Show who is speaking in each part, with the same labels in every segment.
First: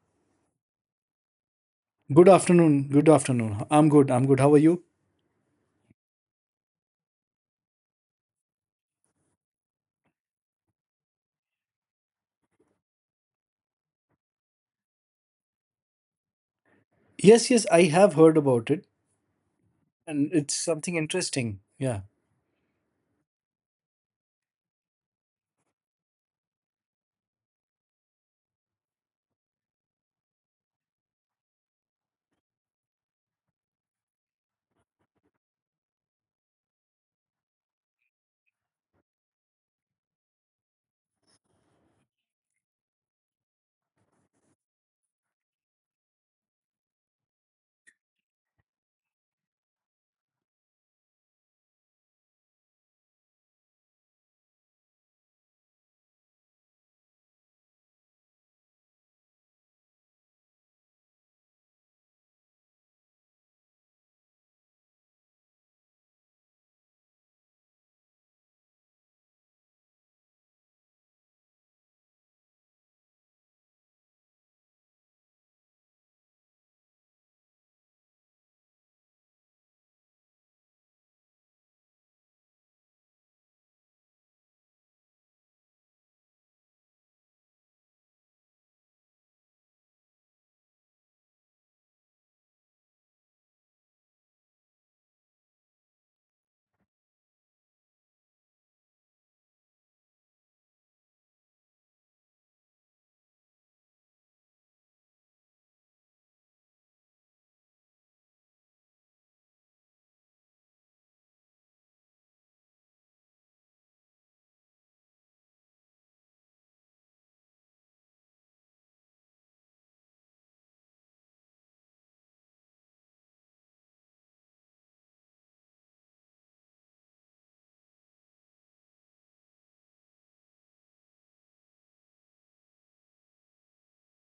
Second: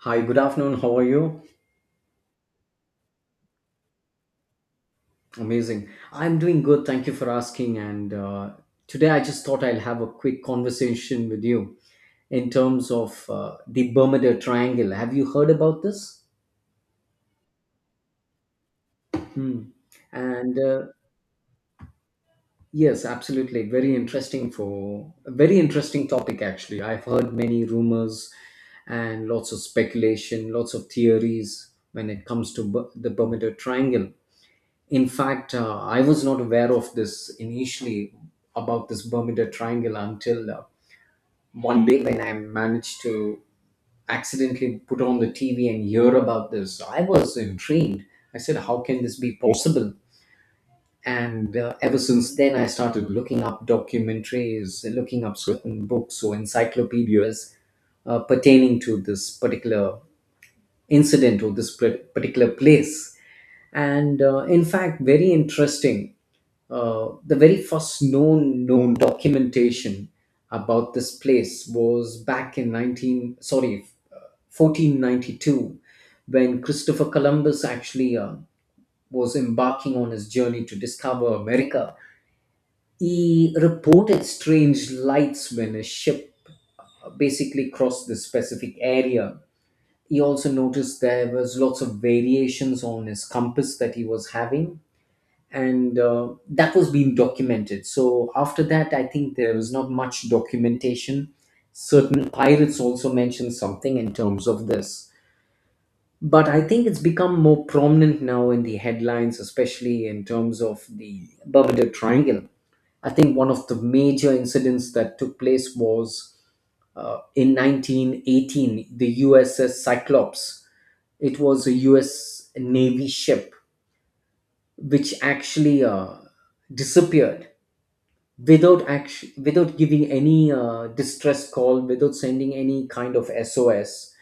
Speaker 1: Hi, good afternoon. How are you?
Speaker 2: Good afternoon. Good afternoon. I'm good. I'm good. How are you?
Speaker 1: Amazing. I'm doing good. Thank you for asking. And Today I just thought I'll have a quick conversation with you in terms of the Bermuda Triangle. Have you heard about this?
Speaker 2: Yes, yes, I have heard about it,
Speaker 1: Hmm.
Speaker 2: and it's
Speaker 1: And
Speaker 2: something interesting. Yeah.
Speaker 1: Yes, absolutely. Very interesting for a very interesting topic, actually. I've heard many rumors and lots of speculation, lots of theories when it comes to the Bermuda Triangle. In fact, I was not aware of this initially about this Bermuda Triangle until one day when I managed to accidentally put on the TV and hear about this. I was intrigued. I said, "How can this be possible?" And Ever since then, I started looking up documentaries, looking up certain books or encyclopedias pertaining to this particular incident or this particular place. And in fact, very interesting. The very first known documentation about this place was back in 19 sorry uh, 1492, when Christopher Columbus actually was embarking on his journey to discover America. He reported strange lights when his ship basically crossed this specific area. He also noticed there was lots of variations on his compass that he was having, and that was being documented. So after that, I think there was not much documentation. Certain pirates also mentioned something in terms of this. But I think it's become more prominent now in the headlines, especially in terms of the Bermuda Triangle. I think one of the major incidents that took place was in 1918, the USS Cyclops. It was a US Navy ship which actually disappeared without action, without giving any distress call, without sending any kind of SOS.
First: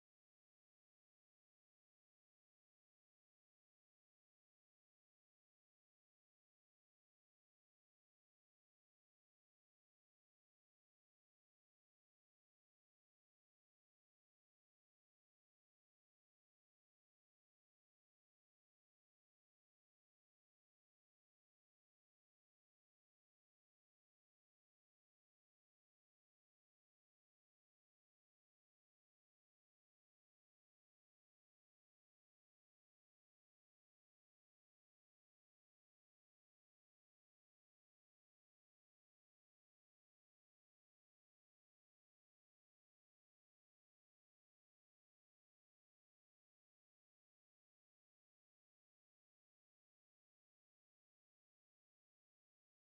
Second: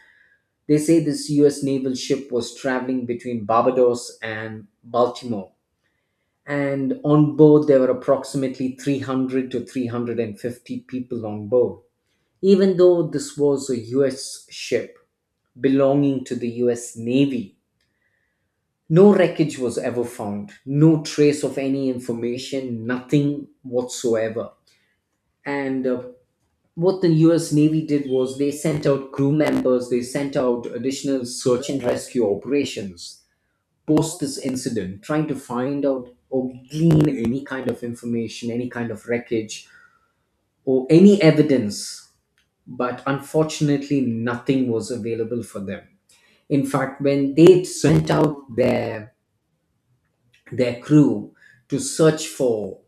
Speaker 1: They say this US naval ship was traveling between barbados and baltimore, and on board there were approximately 300 to 350 people on board. Even though this was a US ship belonging to the US navy, no wreckage was ever found, no trace of any information, nothing whatsoever. And what the US Navy did was they sent out crew members, they sent out additional search and rescue operations post this incident, trying to find out or glean any kind of information, any kind of wreckage, or any evidence. But unfortunately, nothing was available for them. In fact, when they sent out their crew to search for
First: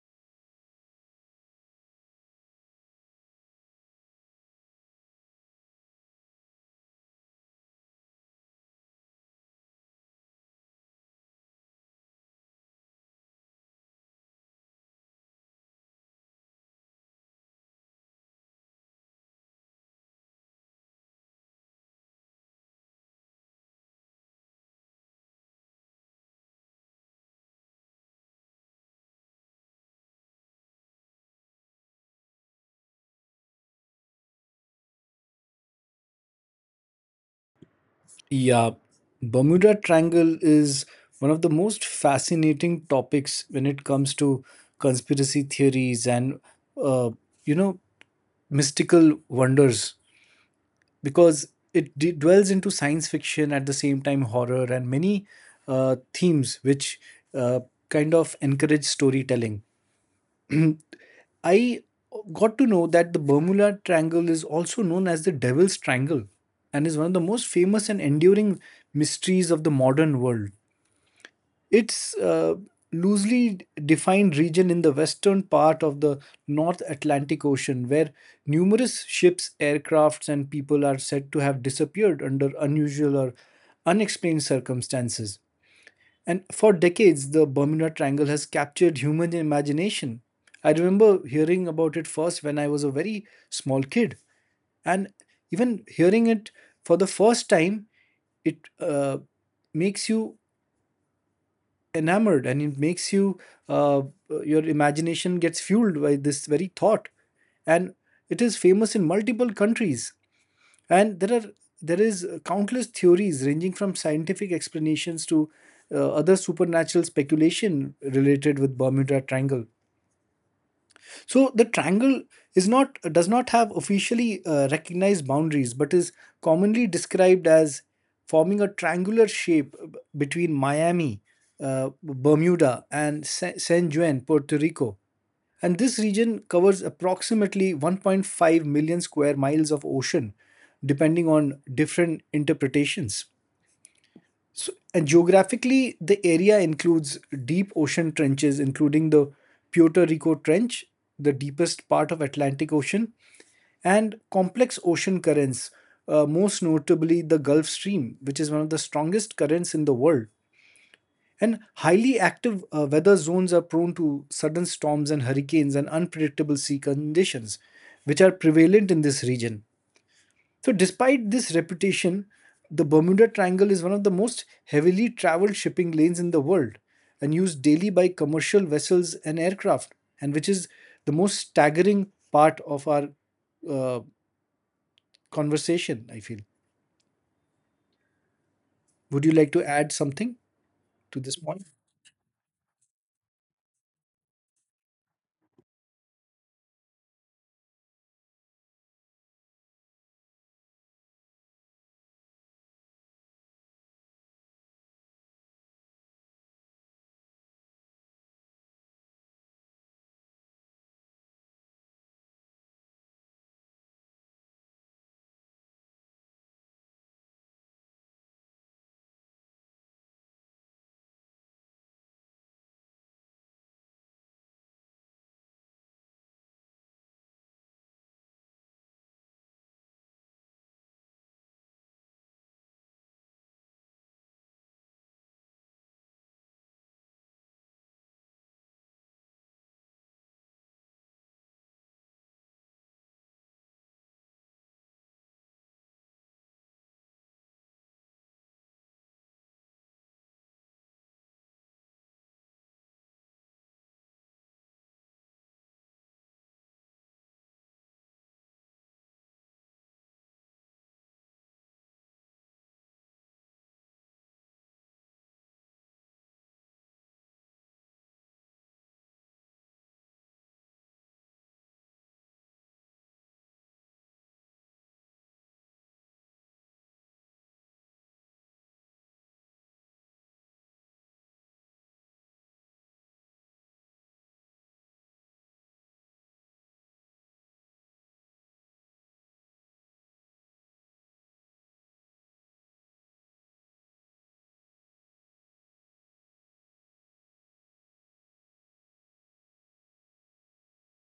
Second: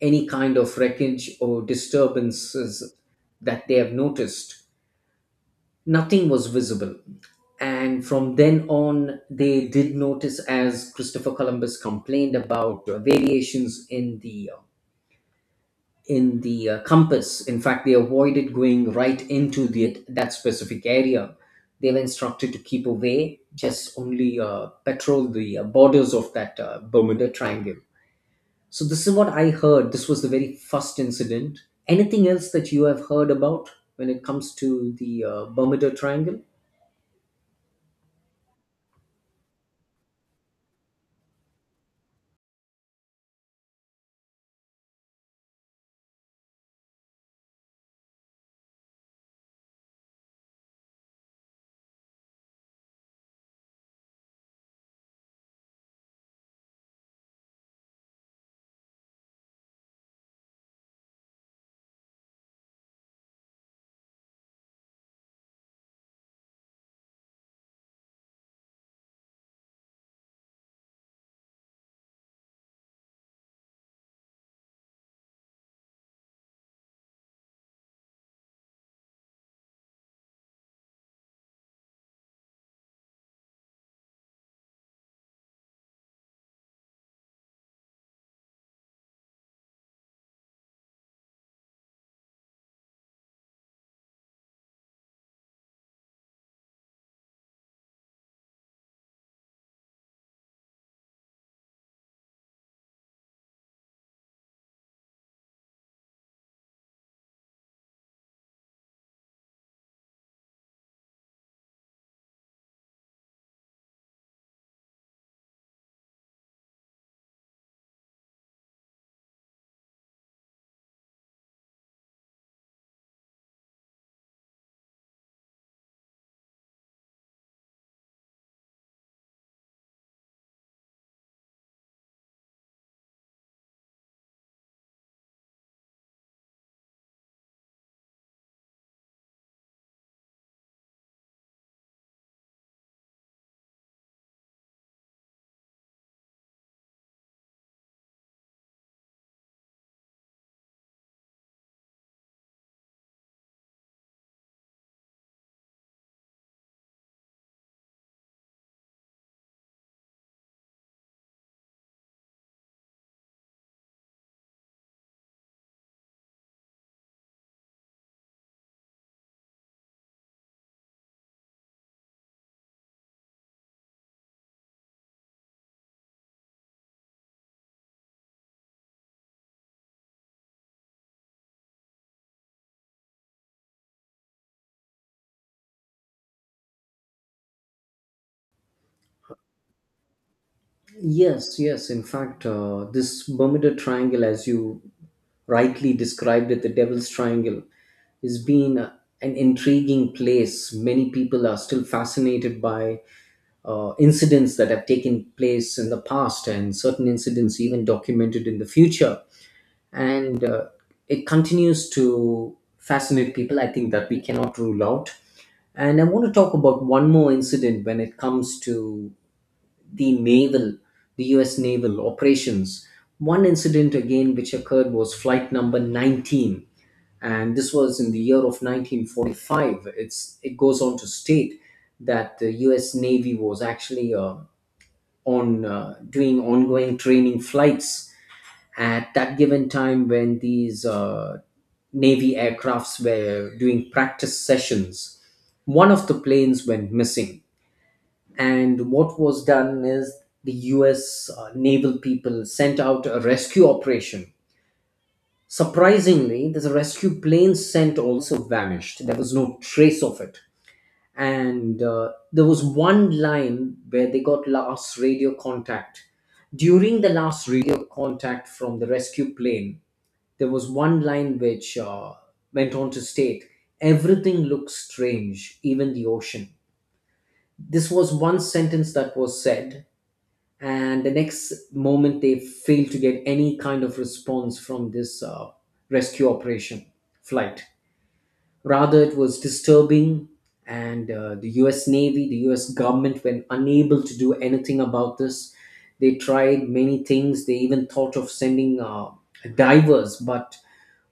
Speaker 1: any kind of wreckage or disturbances that they have noticed, nothing was visible. And from then on, they did notice, as Christopher Columbus complained about variations in the compass. In fact, they avoided going right into that specific area. They were instructed to keep away, just only patrol the borders of that Bermuda Triangle. So this is what I heard. This was the very first incident. Anything else that you have heard about when it comes to the Bermuda Triangle?
Speaker 2: Yeah. Bermuda Triangle is one of the most fascinating topics when it comes to conspiracy theories and, uh, you know, mystical wonders because it dwells into science fiction at the same time, horror, and many themes which uh, kind of encourage storytelling. I got to know that the Bermuda Triangle is also known as the Devil's Triangle and is one of the most famous and enduring mysteries of the modern world. It's a loosely defined region in the western part of the North Atlantic Ocean where numerous ships, aircrafts, and people are said to have disappeared under unusual or unexplained circumstances. And for decades, the Bermuda Triangle has captured human imagination. I remember hearing about it first when I was a very small kid, and even hearing it for the first time, it makes you enamored, and it makes you uh, your imagination gets fueled by this very thought, and it is famous in multiple countries, and there is countless theories ranging from scientific explanations to other supernatural speculation related with Bermuda Triangle. So the triangle is not does not have officially recognized boundaries, but is commonly described as forming a triangular shape between Miami, Bermuda, and San Juan, Puerto Rico. And this region covers approximately 1.5 million square miles of ocean, depending on different interpretations. So, and geographically, the area includes deep ocean trenches, including the Puerto Rico Trench, the deepest part of Atlantic Ocean, and complex ocean currents, most notably the Gulf Stream, which is one of the strongest currents in the world. And highly active weather zones are prone to sudden storms and hurricanes and unpredictable sea conditions, which are prevalent in this region. So, despite this reputation, the Bermuda Triangle is one of the most heavily traveled shipping lanes in the world and used daily by commercial vessels and aircraft, and which is the most staggering part of our uh, conversation, I feel. Would you like to add something to this
Speaker 1: Yes,
Speaker 2: point?
Speaker 1: yes. In fact, this Bermuda Triangle, as you rightly described it, the Devil's Triangle, has been an intriguing place. Many people are still fascinated by incidents that have taken place in the past and certain incidents even documented in the future. And it continues to fascinate people. I think that we cannot rule out. And I want to talk about one more incident when it comes to the naval, the US naval operations. One incident again which occurred was flight number 19, and this was in the year of 1945. It goes on to state that the US Navy was actually on doing ongoing training flights at that given time when these Navy aircrafts were doing practice sessions. One of the planes went missing, and what was done is the US naval people sent out a rescue operation. Surprisingly, the rescue plane sent also vanished. There was no trace of it. And There was one line where they got last radio contact. During the last radio contact from the rescue plane, there was one line which went on to state, "Everything looks strange, even the ocean." This was one sentence that was said, and the next moment they fail to get any kind of response from this rescue operation flight. Rather, it was disturbing, and the US Navy, the US government were unable to do anything about this. They tried many things. They even thought of sending divers, but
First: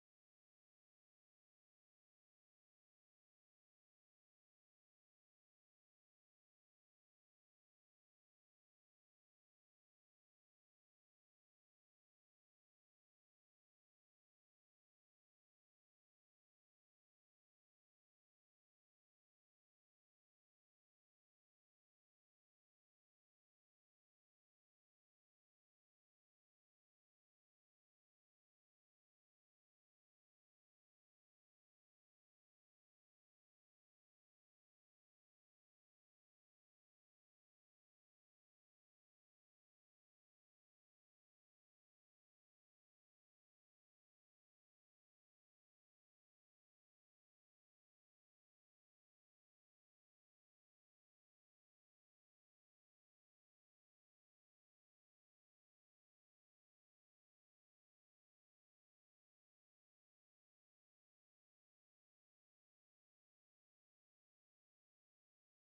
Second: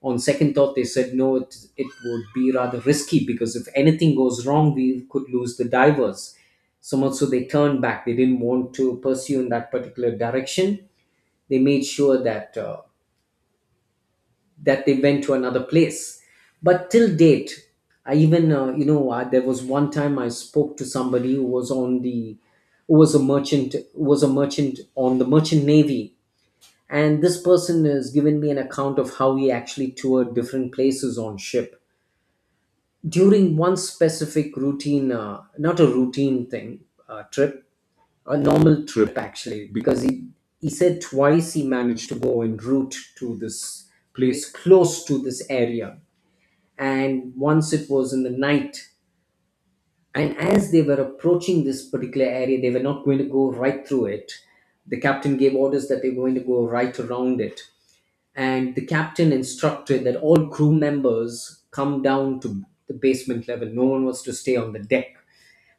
Speaker 1: on second thought, they said no, it would be rather risky because if anything goes wrong, we could lose the divers. So much so they turned back. They didn't want to pursue in that particular direction. They made sure that they went to another place. But till date, I even there was one time I spoke to somebody who was on the who was a merchant on the merchant navy. And this person has given me an account of how he actually toured different places on ship during one specific routine not a routine thing trip, a normal trip actually. Because he said twice he managed to go en route to this place close to this area. And once it was in the night, and as they were approaching this particular area, they were not going to go right through it. The captain gave orders that they were going to go right around it, and the captain instructed that all crew members come down to the basement level. No one was to stay on the deck.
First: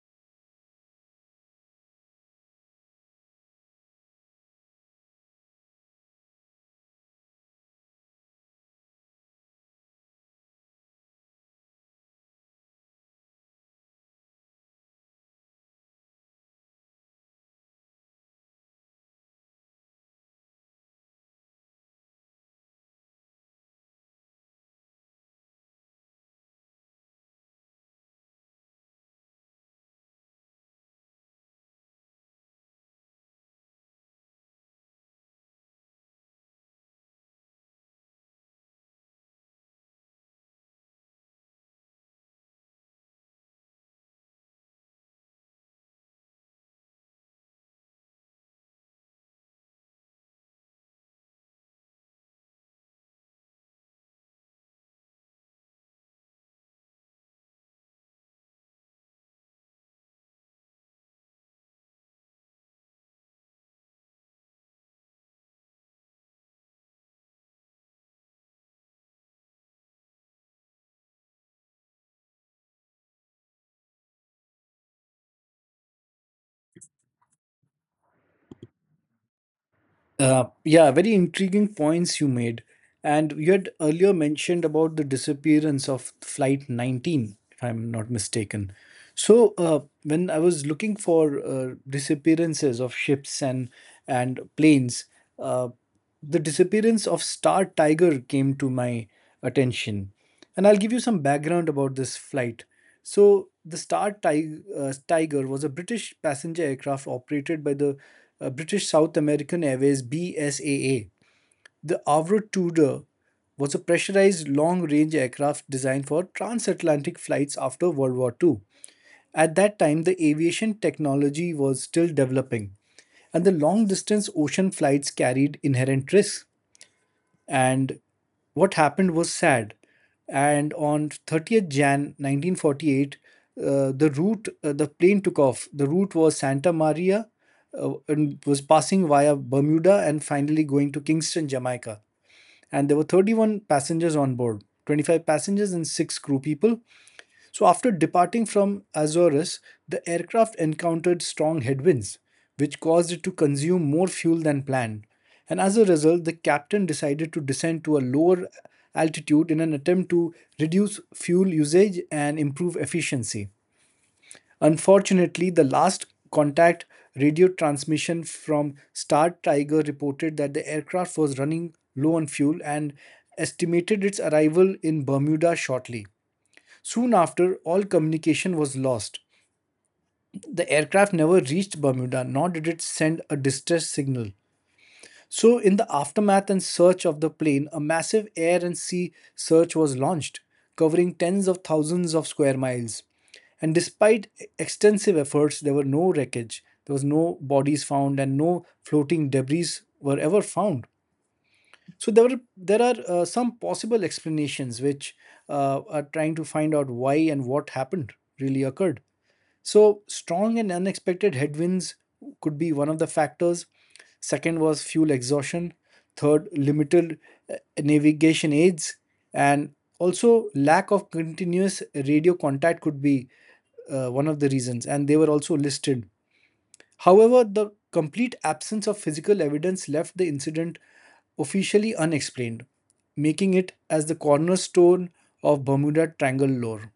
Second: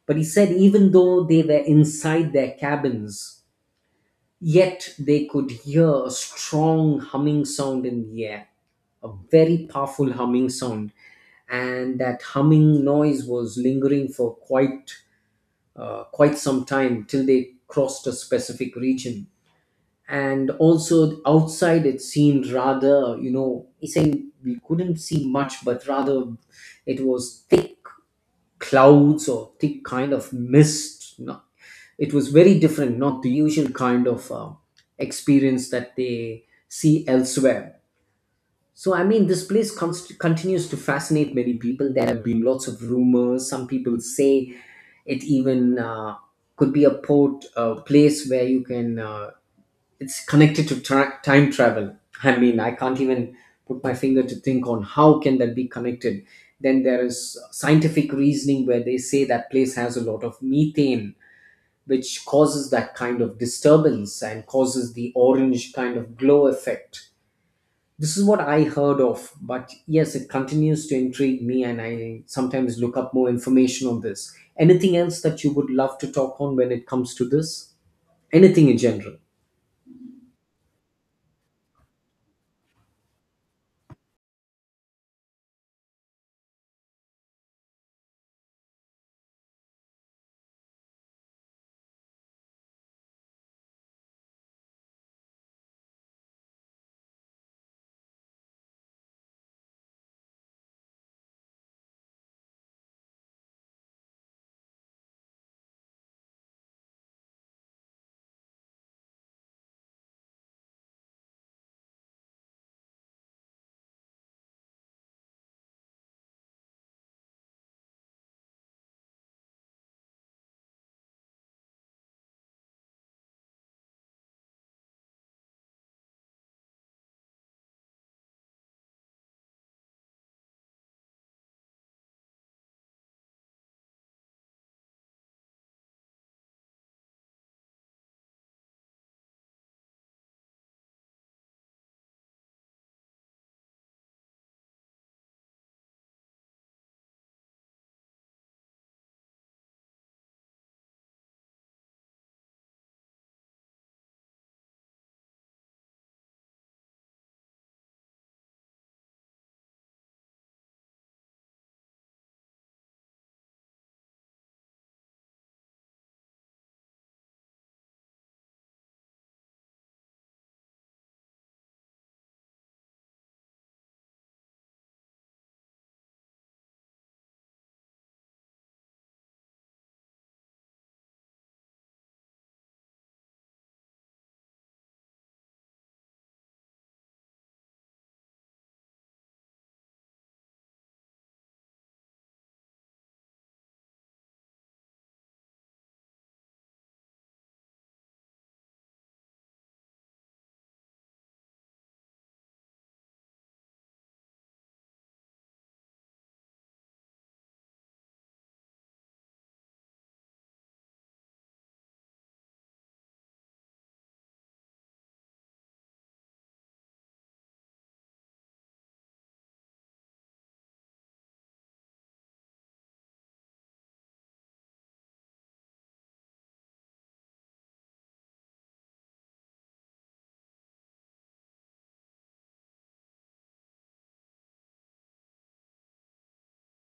Speaker 1: But he said even though they were inside their cabins, yet they could hear a strong humming sound in the air, a very powerful humming sound. And that humming noise was lingering for quite some time till they crossed a specific region. And also outside it seemed rather, you know, he's saying we couldn't see much, but rather it was thick clouds or thick kind of mist. No, it was very different, not the usual kind of experience that they see elsewhere. So, I mean, this place continues to fascinate many people. There have been lots of rumors. Some people say it even could be a port, a place where you it's connected to time travel. I mean, I can't even put my finger to think on how can that be connected. Then there is scientific reasoning where they say that place has a lot of methane, which causes that kind of disturbance and causes the orange kind of glow effect. This is what I heard of, but yes, it continues to intrigue me, and I sometimes look up more information on this. Anything else that you would love to talk on when it comes to this? Anything in general?
Speaker 2: Yeah, very intriguing points you made. And you had earlier mentioned about the disappearance of Flight 19, if I'm not mistaken. So, when I was looking for disappearances of ships and planes, uh, the disappearance of Star Tiger came to my attention. And I'll give you some background about this flight. So, the Star Tiger was a British passenger aircraft operated by the British South American Airways BSAA. The Avro Tudor was a pressurized long range aircraft designed for transatlantic flights after World War II. At that time, the aviation technology was still developing, and the long distance ocean flights carried inherent risks, and what happened was sad. And on 30th January 1948, uh, the plane took off. The route was Santa Maria, and was passing via Bermuda and finally going to Kingston, Jamaica. And there were 31 passengers on board, 25 passengers and six crew people. So, after departing from Azores, the aircraft encountered strong headwinds, which caused it to consume more fuel than planned. And as a result, the captain decided to descend to a lower altitude in an attempt to reduce fuel usage and improve efficiency. Unfortunately, the last contact radio transmission from Star Tiger reported that the aircraft was running low on fuel and estimated its arrival in Bermuda shortly. Soon after, all communication was lost. The aircraft never reached Bermuda, nor did it send a distress signal. So, in the aftermath and search of the plane, a massive air and sea search was launched, covering tens of thousands of square miles. And despite extensive efforts, there were no wreckage, there was no bodies found, and no floating debris were ever found. So there are some possible explanations which are trying to find out why and what happened really occurred. So, strong and unexpected headwinds could be one of the factors. Second was fuel exhaustion. Third, limited navigation aids. And also, lack of continuous radio contact could be one of the reasons, and they were also listed. However, the complete absence of physical evidence left the incident officially unexplained, making it as the cornerstone of Bermuda Triangle lore.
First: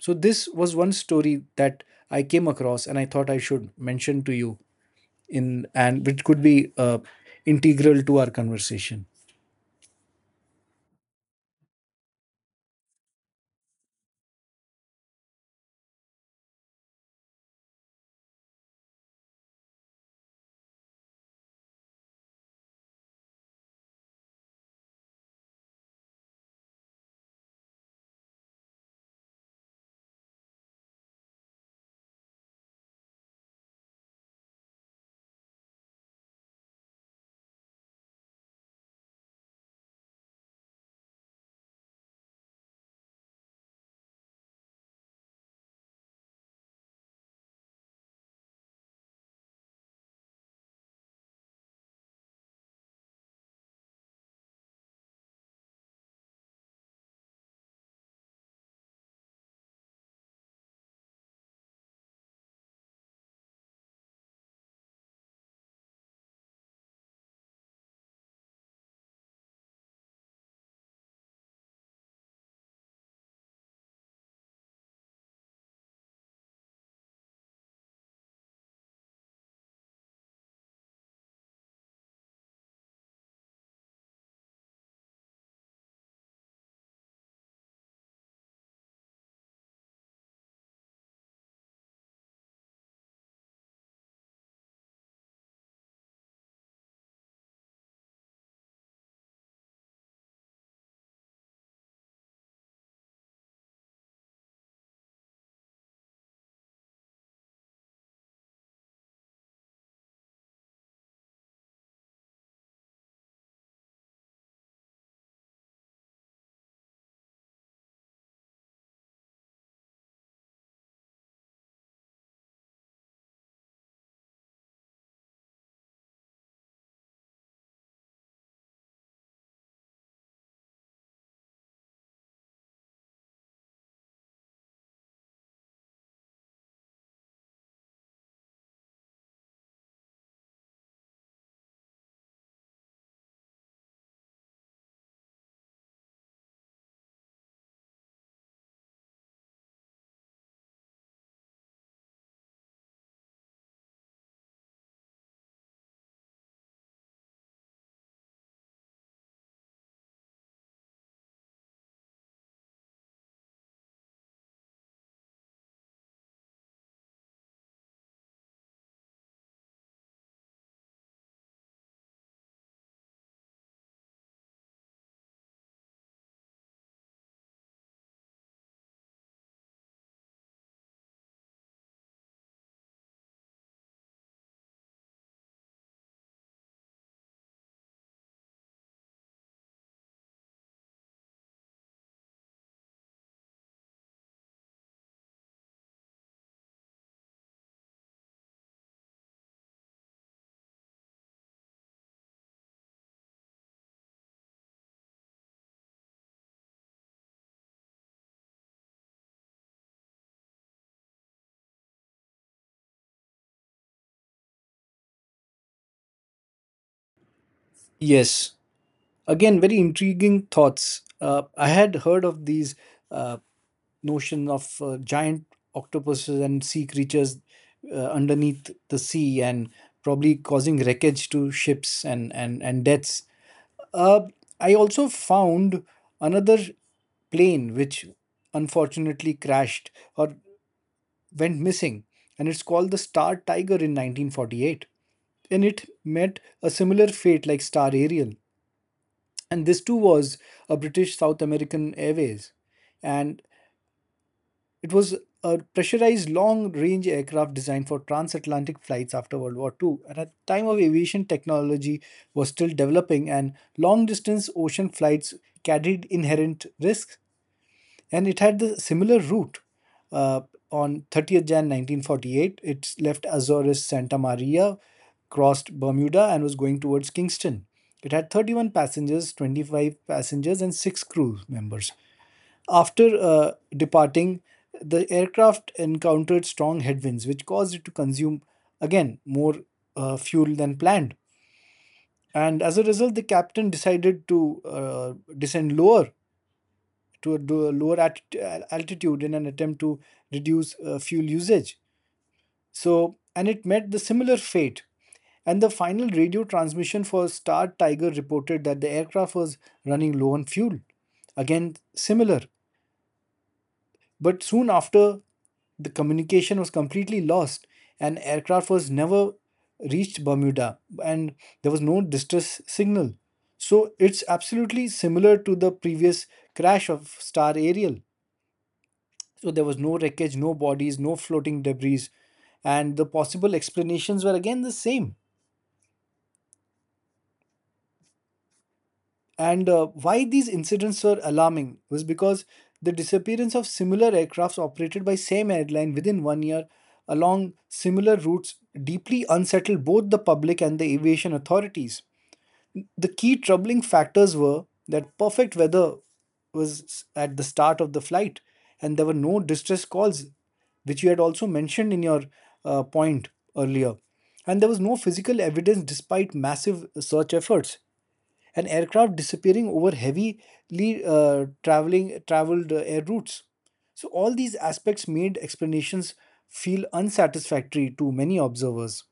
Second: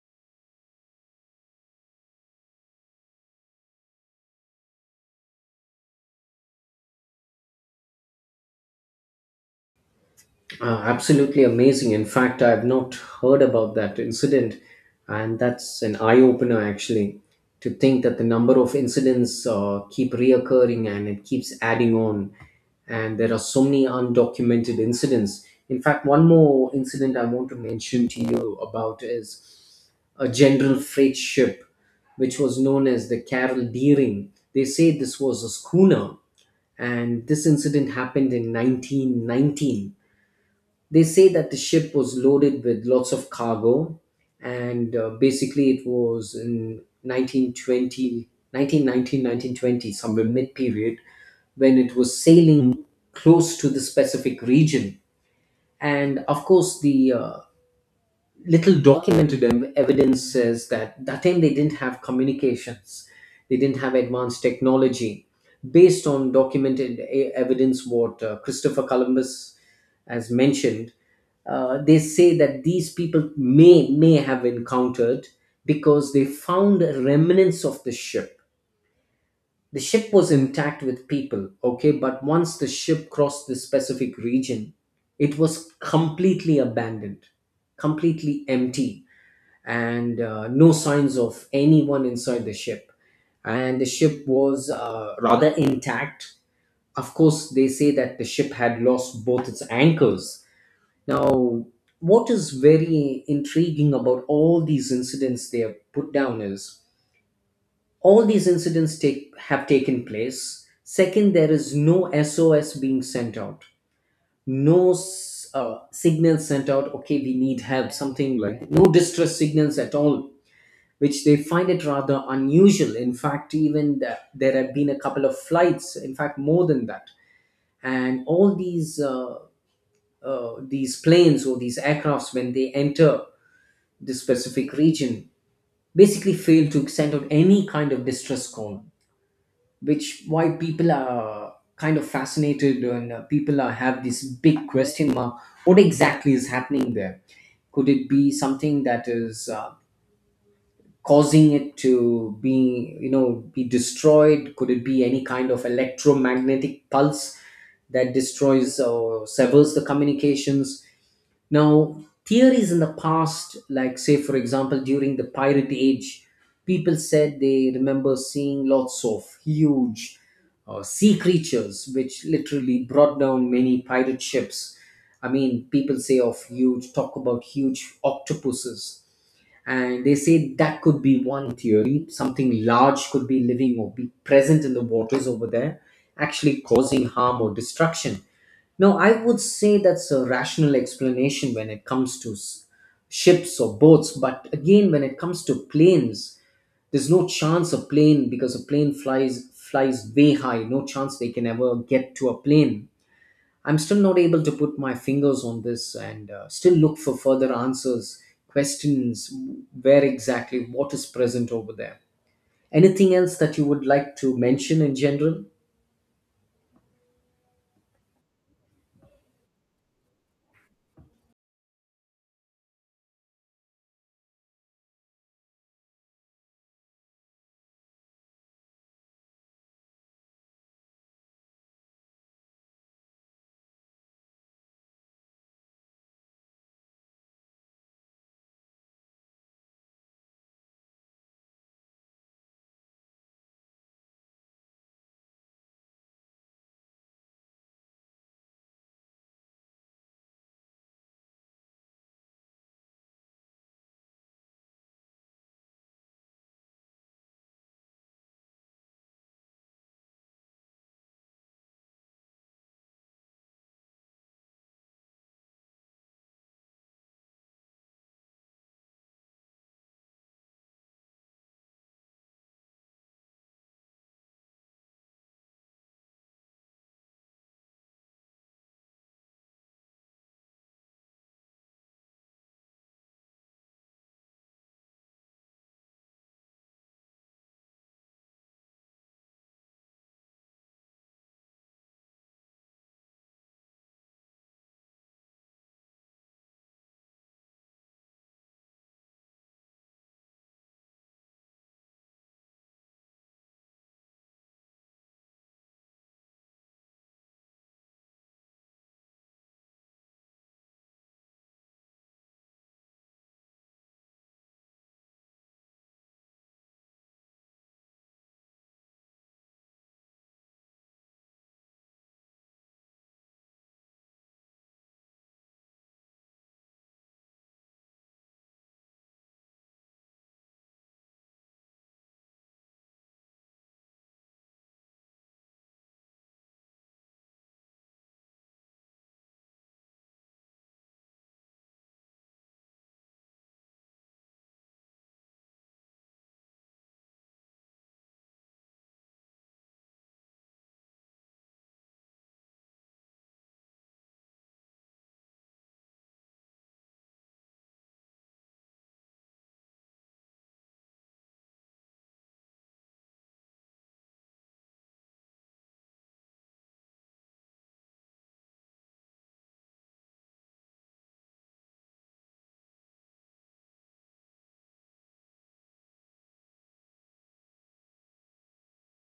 Speaker 2: So, this was one story that I came across and I thought I should mention to you, in and which could be integral to our conversation.
Speaker 1: Absolutely amazing. In fact, I've not heard about that incident, and that's an eye opener actually, to think that the number of incidents keep reoccurring and it keeps adding on, and there are so many undocumented incidents. In fact, one more incident I want to mention to you about is a general freight ship, which was known as the Carol Deering. They say this was a schooner, and this incident happened in 1919. They say that the ship was loaded with lots of cargo, and basically it was in 1920, 1919, 1920, somewhere mid period, when it was sailing close to the specific region. And of course, the little documented evidence says that that time they didn't have communications, they didn't have advanced technology. Based on documented evidence, what Christopher Columbus has mentioned, they say that these people may have encountered, because they found remnants of the ship. The ship was intact with people, okay, but once the ship crossed this specific region, it was completely abandoned, completely empty, and no signs of anyone inside the ship. And the ship was rather intact. Of course, they say that the ship had lost both its anchors. Now, what is very intriguing about all these incidents they have put down is all these incidents take have taken place second there is no sos being sent out, no signal sent out, okay, we need help, something like no distress signals at all, which they find it rather unusual. In fact, even there have been a couple of flights, in fact more than that, and all these planes or these aircrafts, when they enter this specific region, basically fail to send out any kind of distress call, which why people are kind of fascinated. And people are, have this big question mark, what exactly is happening there? Could it be something that is causing it to be, you know, be destroyed? Could it be any kind of electromagnetic pulse that destroys or severs the communications? Now, theories in the past, like say for example during the pirate age, people said they remember seeing lots of huge sea creatures which literally brought down many pirate ships. I mean, people say of huge talk about huge octopuses, and they say that could be one theory, something large could be living or be present in the waters over there, actually causing harm or destruction. Now I would say that's a rational explanation when it comes to ships or boats, but again when it comes to planes, there's no chance a plane, because a plane flies way high, no chance they can ever get to a plane. I'm still not able to put my fingers on this and still look for further answers, questions, where exactly what is present over there. Anything else that you would like to mention in general?
Speaker 2: Yes, again, very intriguing thoughts. I had heard of these uh, notion of giant octopuses and sea creatures underneath the sea and probably causing wreckage to ships and deaths. Uh, I also found another plane which unfortunately crashed or went missing, and it's called the Star Tiger in 1948. And it met a similar fate like Star Ariel. And this too was a British South American Airways. And it was a pressurized long range aircraft designed for transatlantic flights after World War II. And at the time of aviation technology was still developing, and long distance ocean flights carried inherent risks, and it had the similar route. Uh, on 30th January 1948, it left Azores Santa Maria, crossed Bermuda and was going towards Kingston. It had 31 passengers, 25 passengers, and 6 crew members. After departing, the aircraft encountered strong headwinds, which caused it to consume again more fuel than planned. And as a result, the captain decided to descend lower to a lower altitude in an attempt to reduce fuel usage. So, and it met the similar fate. And the final radio transmission for Star Tiger reported that the aircraft was running low on fuel. Again, similar. But soon after, the communication was completely lost, and aircraft was never reached Bermuda, and there was no distress signal. So it's absolutely similar to the previous crash of Star Ariel. So there was no wreckage, no bodies, no floating debris, and the possible explanations were again the same. And why these incidents were alarming was because the disappearance of similar aircrafts operated by same airline within one year along similar routes deeply unsettled both the public and the aviation authorities. The key troubling factors were that perfect weather was at the start of the flight, and there were no distress calls, which you had also mentioned in your point earlier. And there was no physical evidence despite massive search efforts and aircraft disappearing over heavily traveling traveled air routes. So all these aspects made explanations feel unsatisfactory to many observers.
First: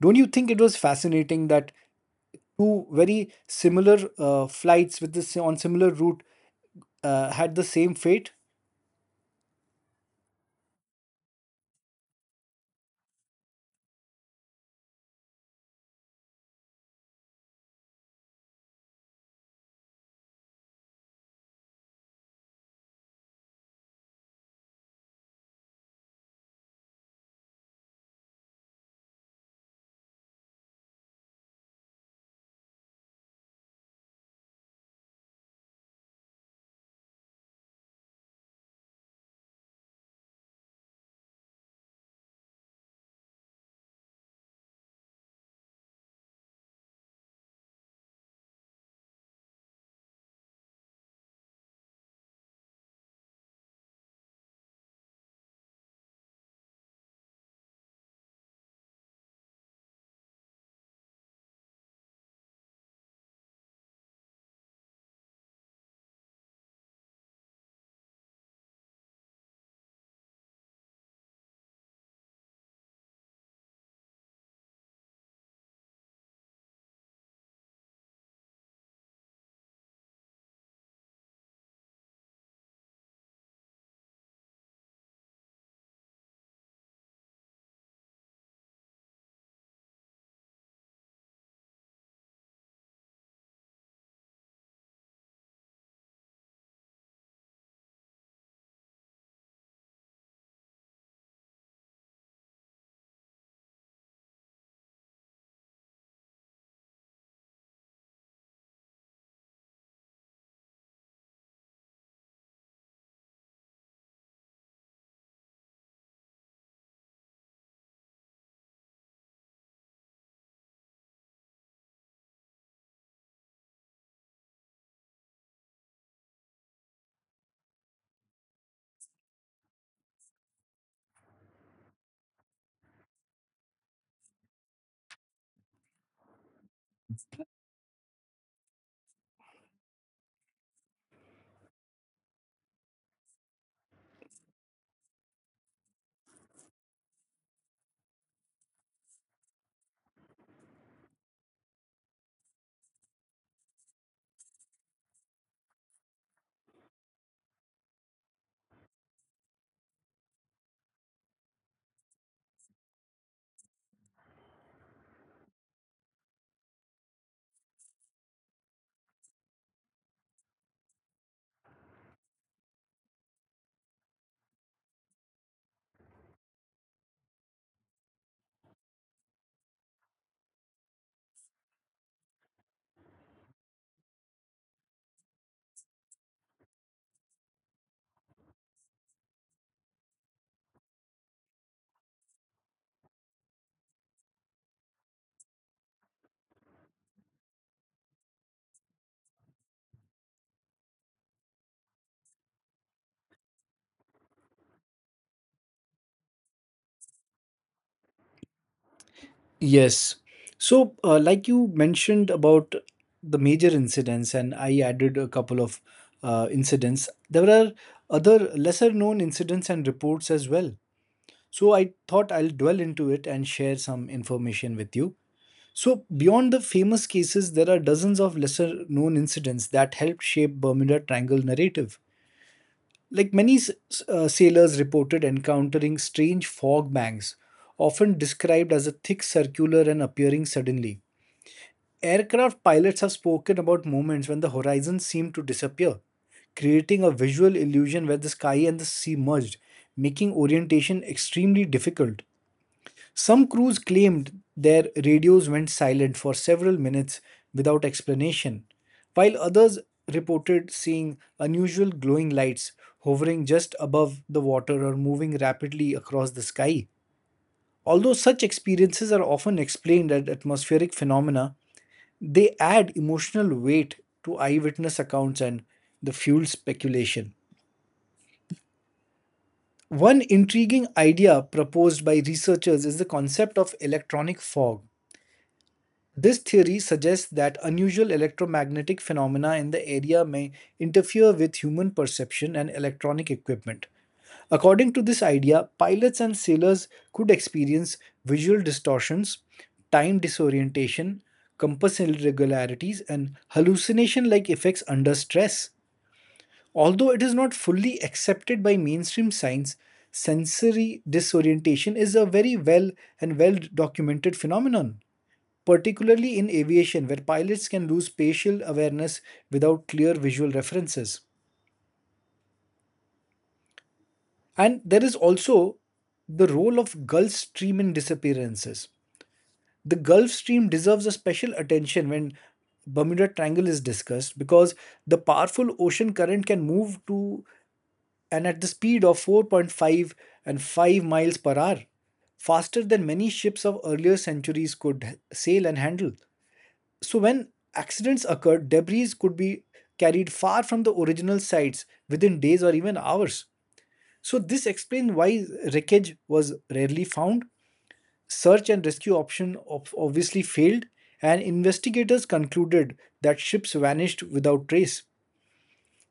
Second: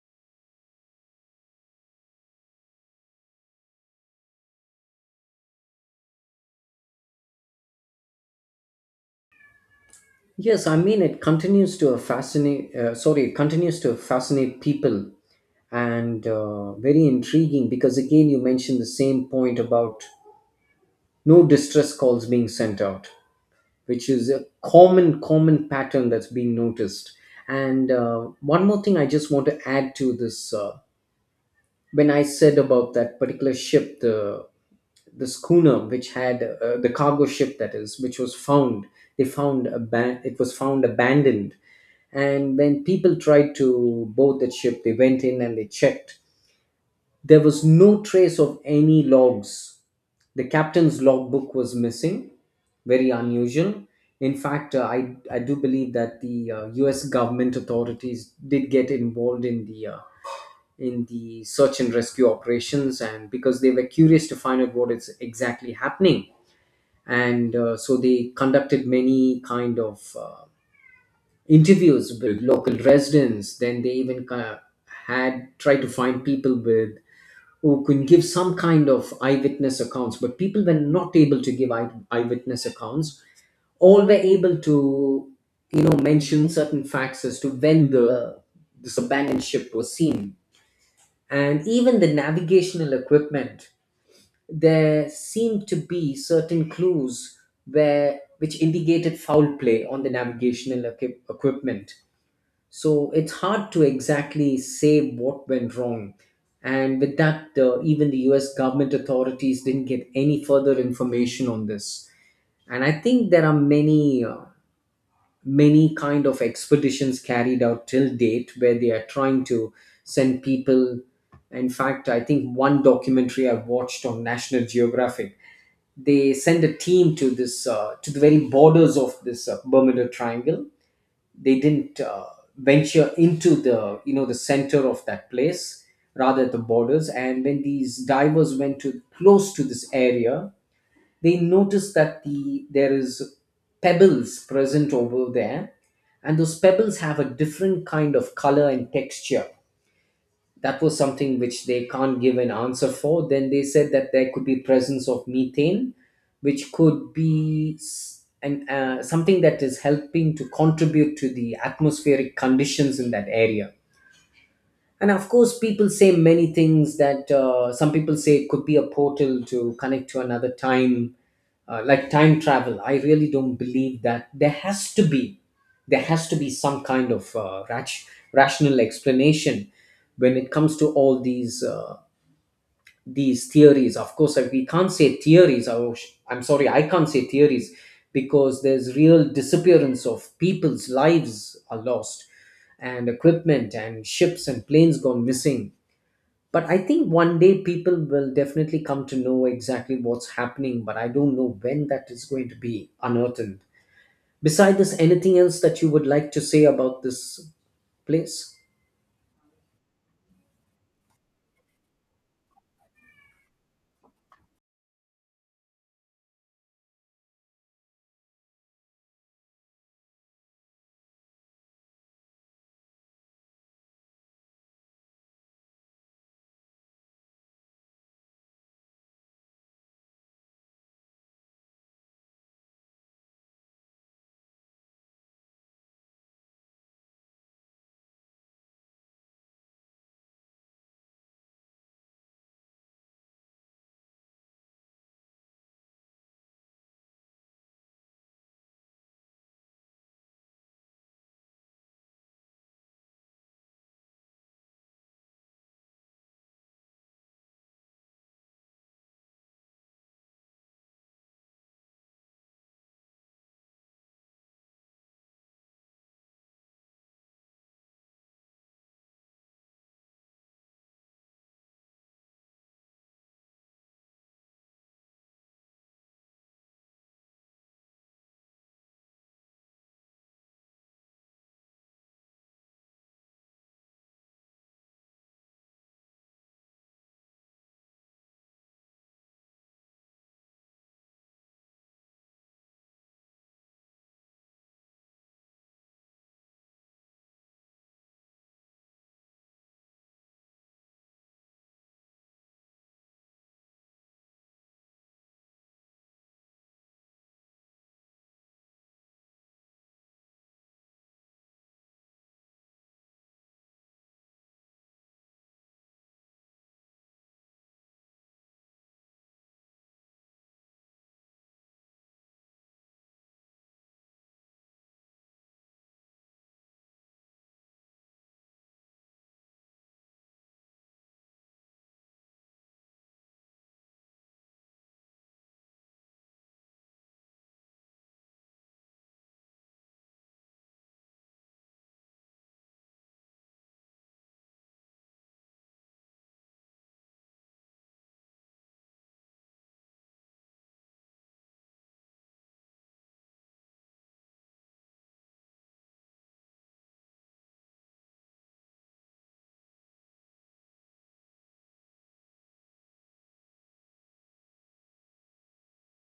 Speaker 2: Don't you think it was fascinating that two very similar flights on similar route had the same fate?
Speaker 1: Yes, I mean it continues to fascinate. Sorry, it continues to fascinate people, and very intriguing because again you mentioned the same point about no distress calls being sent out, which is a common pattern that's been noticed. And one more thing I just want to add to this, when I said about that particular ship, the schooner which had the cargo ship, that is, which was found, they it was found abandoned, and when people tried to board that ship, they went in and they checked, there was no trace of any logs. The captain's logbook was missing, very unusual. In fact, I do believe that the US government authorities did get involved in the search and rescue operations, and because they were curious to find out what is exactly happening. And so they conducted many kind of interviews with local residents. Then they even kind of had tried to find people with who can give some kind of eyewitness accounts, but people were not able to give eyewitness accounts. All were able to, you know, mention certain facts as to when the this abandoned ship was seen, and even the navigational equipment. There seemed to be certain clues where which indicated foul play on the navigational equipment, so it's hard to exactly say what went wrong. And with that, even the US government authorities didn't get any further information on this. And I think there are many, many kind of expeditions carried out till date where they are trying to send people. In fact, I think one documentary I watched on National Geographic, they send a team to this, to the very borders of this Bermuda Triangle. They didn't venture into the, you know, the center of that place, rather at the borders. And when these divers went to close to this area, they noticed that there is pebbles present over there, and those pebbles have a different kind of color and texture. That was something which they can't give an answer for. Then they said that there could be presence of methane, which could be something that is helping to contribute to the atmospheric conditions in that area. And of course, people say many things, that some people say it could be a portal to connect to another time, like time travel. I really don't believe that. There has to be some kind of rational explanation when it comes to all these theories. Of course, we can't say theories. I'm sorry, I can't say theories, because there's real disappearance of people's lives are lost, and equipment and ships and planes gone missing. But I think one day people will definitely come to know exactly what's happening, but I don't know when that is going to be unearthed. Besides this, anything else that you would like to say about this place?
Speaker 2: Yes. So, like you mentioned about the major incidents, and I added a couple of incidents. There are other lesser known incidents and reports as well. So I thought I'll dwell into it and share some information with you. So, beyond the famous cases, there are dozens of lesser known incidents that helped shape Bermuda Triangle narrative. Like many sailors reported encountering strange fog banks, often described as a thick circular and appearing suddenly. Aircraft pilots have spoken about moments when the horizon seemed to disappear, creating a visual illusion where the sky and the sea merged, making orientation extremely difficult. Some crews claimed their radios went silent for several minutes without explanation, while others reported seeing unusual glowing lights hovering just above the water or moving rapidly across the sky. Although such experiences are often explained as atmospheric phenomena, they add emotional weight to eyewitness accounts and the fuel speculation. One intriguing idea proposed by researchers is the concept of electronic fog. This theory suggests that unusual electromagnetic phenomena in the area may interfere with human perception and electronic equipment. According to this idea, pilots and sailors could experience visual distortions, time disorientation, compass irregularities, and hallucination like effects under stress. Although it is not fully accepted by mainstream science, sensory disorientation is a very well and well documented phenomenon, particularly in aviation, where pilots can lose spatial awareness without clear visual references. And there is also the role of Gulf Stream in disappearances. The Gulf Stream deserves a special attention when Bermuda Triangle is discussed because the powerful ocean current can move to and at the speed of 4.5 and 5 miles per hour, faster than many ships of earlier centuries could sail and handle. So when accidents occurred, debris could be carried far from the original sites within days or even hours. So this explains why wreckage was rarely found. Search and rescue option obviously failed, and investigators concluded that ships vanished without trace.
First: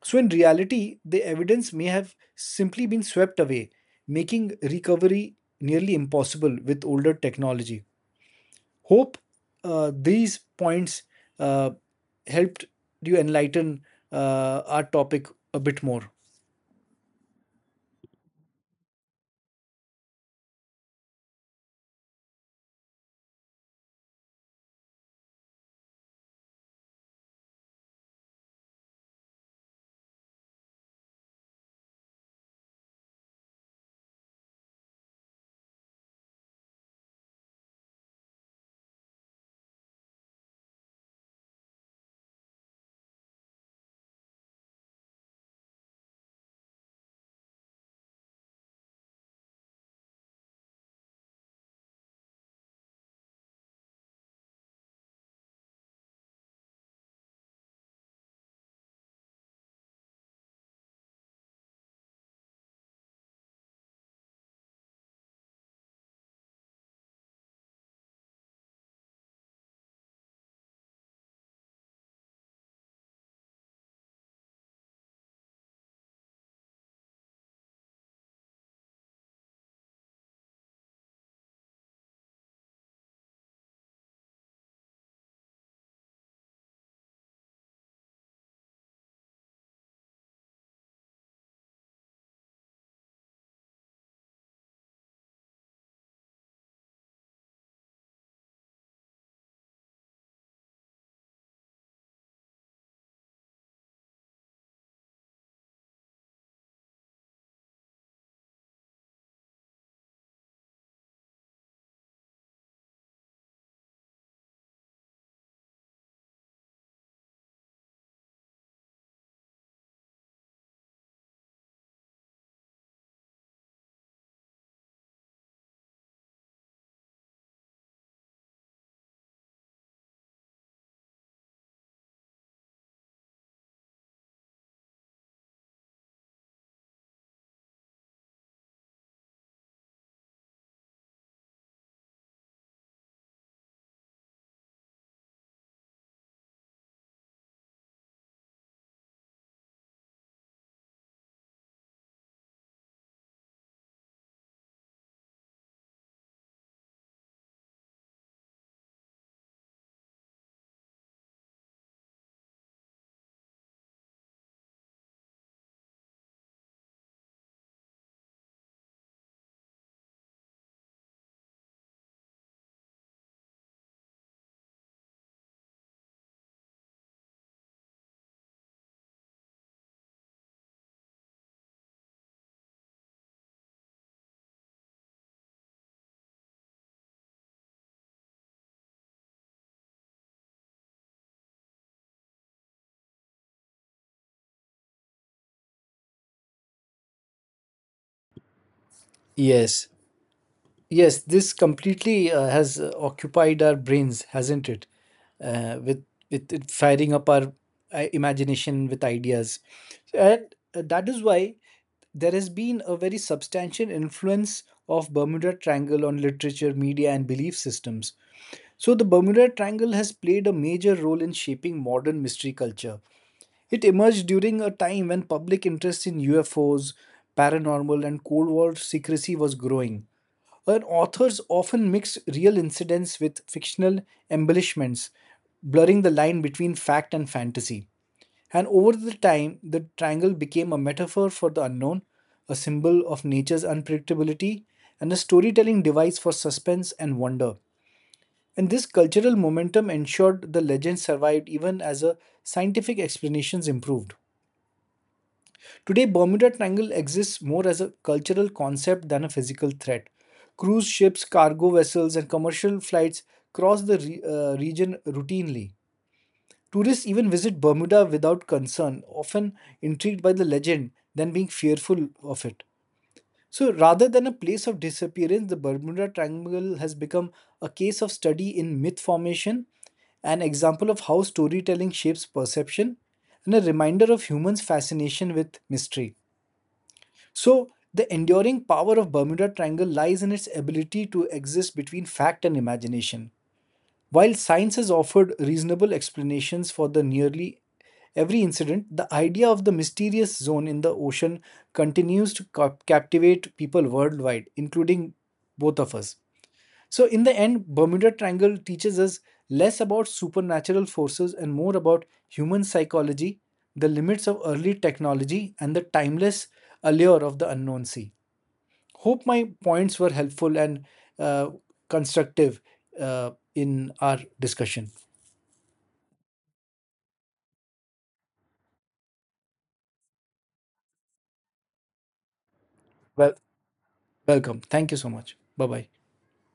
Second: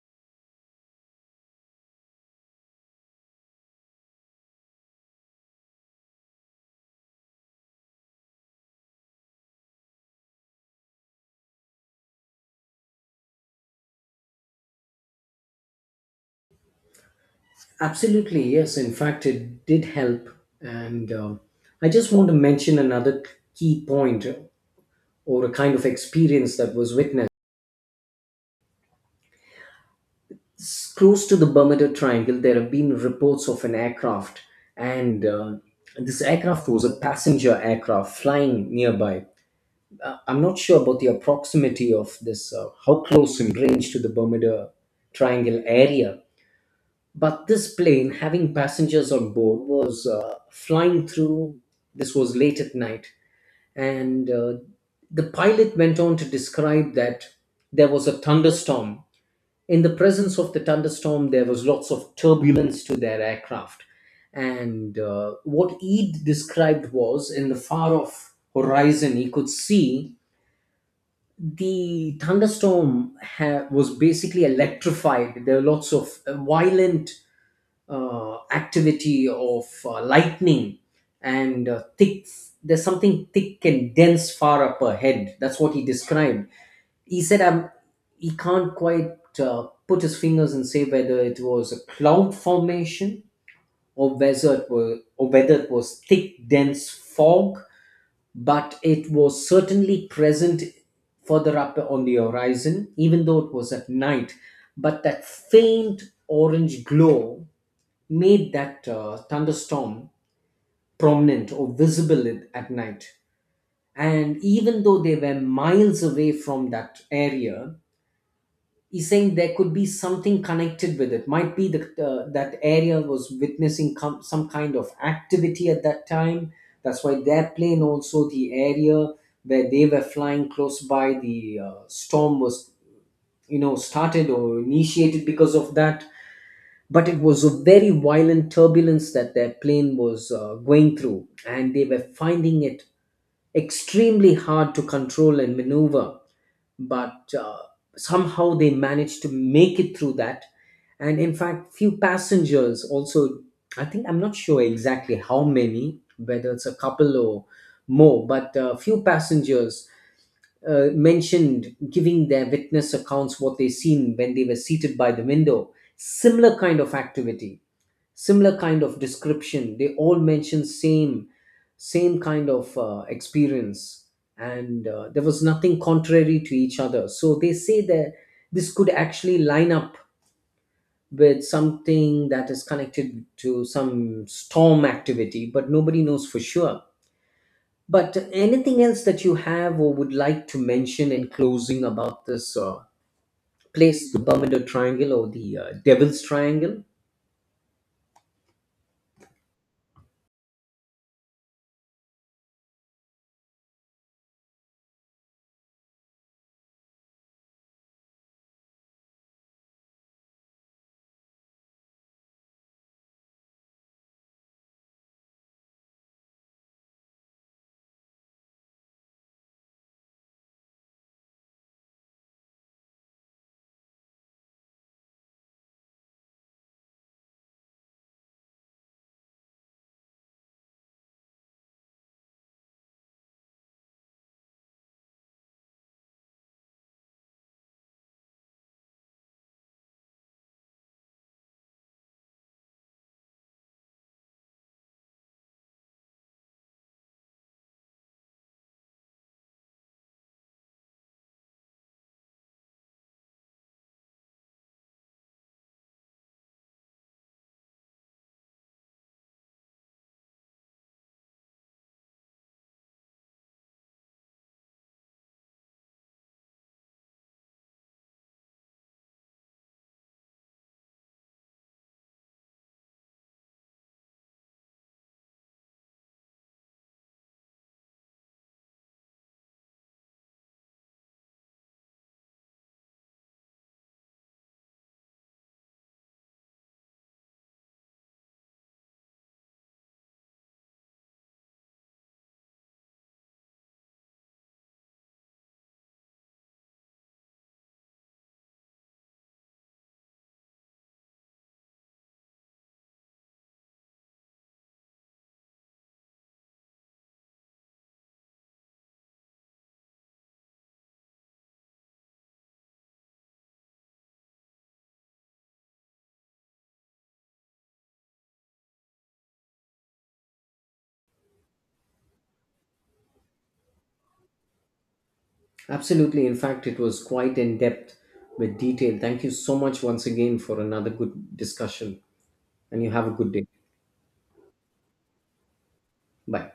Speaker 2: So in reality, the evidence may have simply been swept away, making recovery nearly impossible with older technology. Hope these points uh, helped you enlighten our topic a bit more.
Speaker 1: Absolutely, yes. In fact, it did help. And I just want to mention another key point or a kind of experience that was witnessed. Close to the Bermuda Triangle, there have been reports of an aircraft, and this aircraft was a passenger aircraft flying nearby. I'm not sure about the proximity of this, how close in range to the Bermuda Triangle area. But this plane, having passengers on board, was flying through. This was late at night. And the pilot went on to describe that there was a thunderstorm. In the presence of the thunderstorm, there was lots of turbulence to their aircraft. And what he described was in the far off horizon, he could see the was basically electrified. There were lots of violent activity of lightning and thick. There's something thick and dense far up ahead. That's what he described. He said, "I'm." He can't quite put his fingers and say whether it was a cloud formation, or whether it was thick, dense fog, but it was certainly present further up on the horizon, even though it was at night. But that faint orange glow made that thunderstorm prominent or visible at night. And even though they were miles away from that area, he's saying there could be something connected with it. Might be that that area was witnessing some kind of activity at that time. That's why their plane also, the area where they were flying close by, the storm was, you know, started or initiated because of that. But it was a very violent turbulence that their plane was going through, and they were finding it extremely hard to control and maneuver. But somehow they managed to make it through that. And in fact, few passengers also, I think, I'm not sure exactly how many, whether it's a couple or more, but few passengers mentioned giving their witness accounts what they seen when they were seated by the window. Similar kind of activity, similar kind of description, they all mention same same kind of experience, and there was nothing contrary to each other. So they say that this could actually line up with something that is connected to some storm activity, but nobody knows for sure. But anything else that you have or would like to mention in closing about this place, the Bermuda Triangle or the Devil's Triangle?
Speaker 2: Yes, yes, this completely has occupied our brains, hasn't it? Uh, with with it firing up our imagination with ideas, and that is why there has been a very substantial influence of Bermuda Triangle on literature, media, and belief systems. So the Bermuda Triangle has played a major role in shaping modern mystery culture. It emerged during a time when public interest in UFOs, paranormal, and Cold War secrecy was growing. Her authors often mixed real incidents with fictional embellishments, blurring the line between fact and fantasy. And over the time, the triangle became a metaphor for the unknown, a symbol of nature's unpredictability, and a storytelling device for suspense and wonder. And this cultural momentum ensured the legend survived even as a scientific explanations improved. Today, Bermuda Triangle exists more as a cultural concept than a physical threat. Cruise ships, cargo vessels, and commercial flights cross the region routinely. Tourists even visit Bermuda without concern, often intrigued by the legend than being fearful of it. So, rather than a place of disappearance, the Bermuda Triangle has become a case of study in myth formation, an example of how storytelling shapes perception, and a reminder of humans' fascination with mystery. So, the enduring power of Bermuda Triangle lies in its ability to exist between fact and imagination. While science has offered reasonable explanations for the nearly every incident, the idea of the mysterious zone in the ocean continues to captivate people worldwide, including both of us. So, in the end, Bermuda Triangle teaches us less about supernatural forces and more about human psychology, the limits of early technology, and the timeless allure of the unknown sea. Hope my points were helpful and uh, constructive in our discussion.
Speaker 1: Absolutely. In fact, it was quite in depth with detail. Thank you so much once again for another good discussion, and you have a good
Speaker 2: Well,
Speaker 1: day.
Speaker 2: welcome. Thank you so much. Bye bye.
Speaker 1: Bye.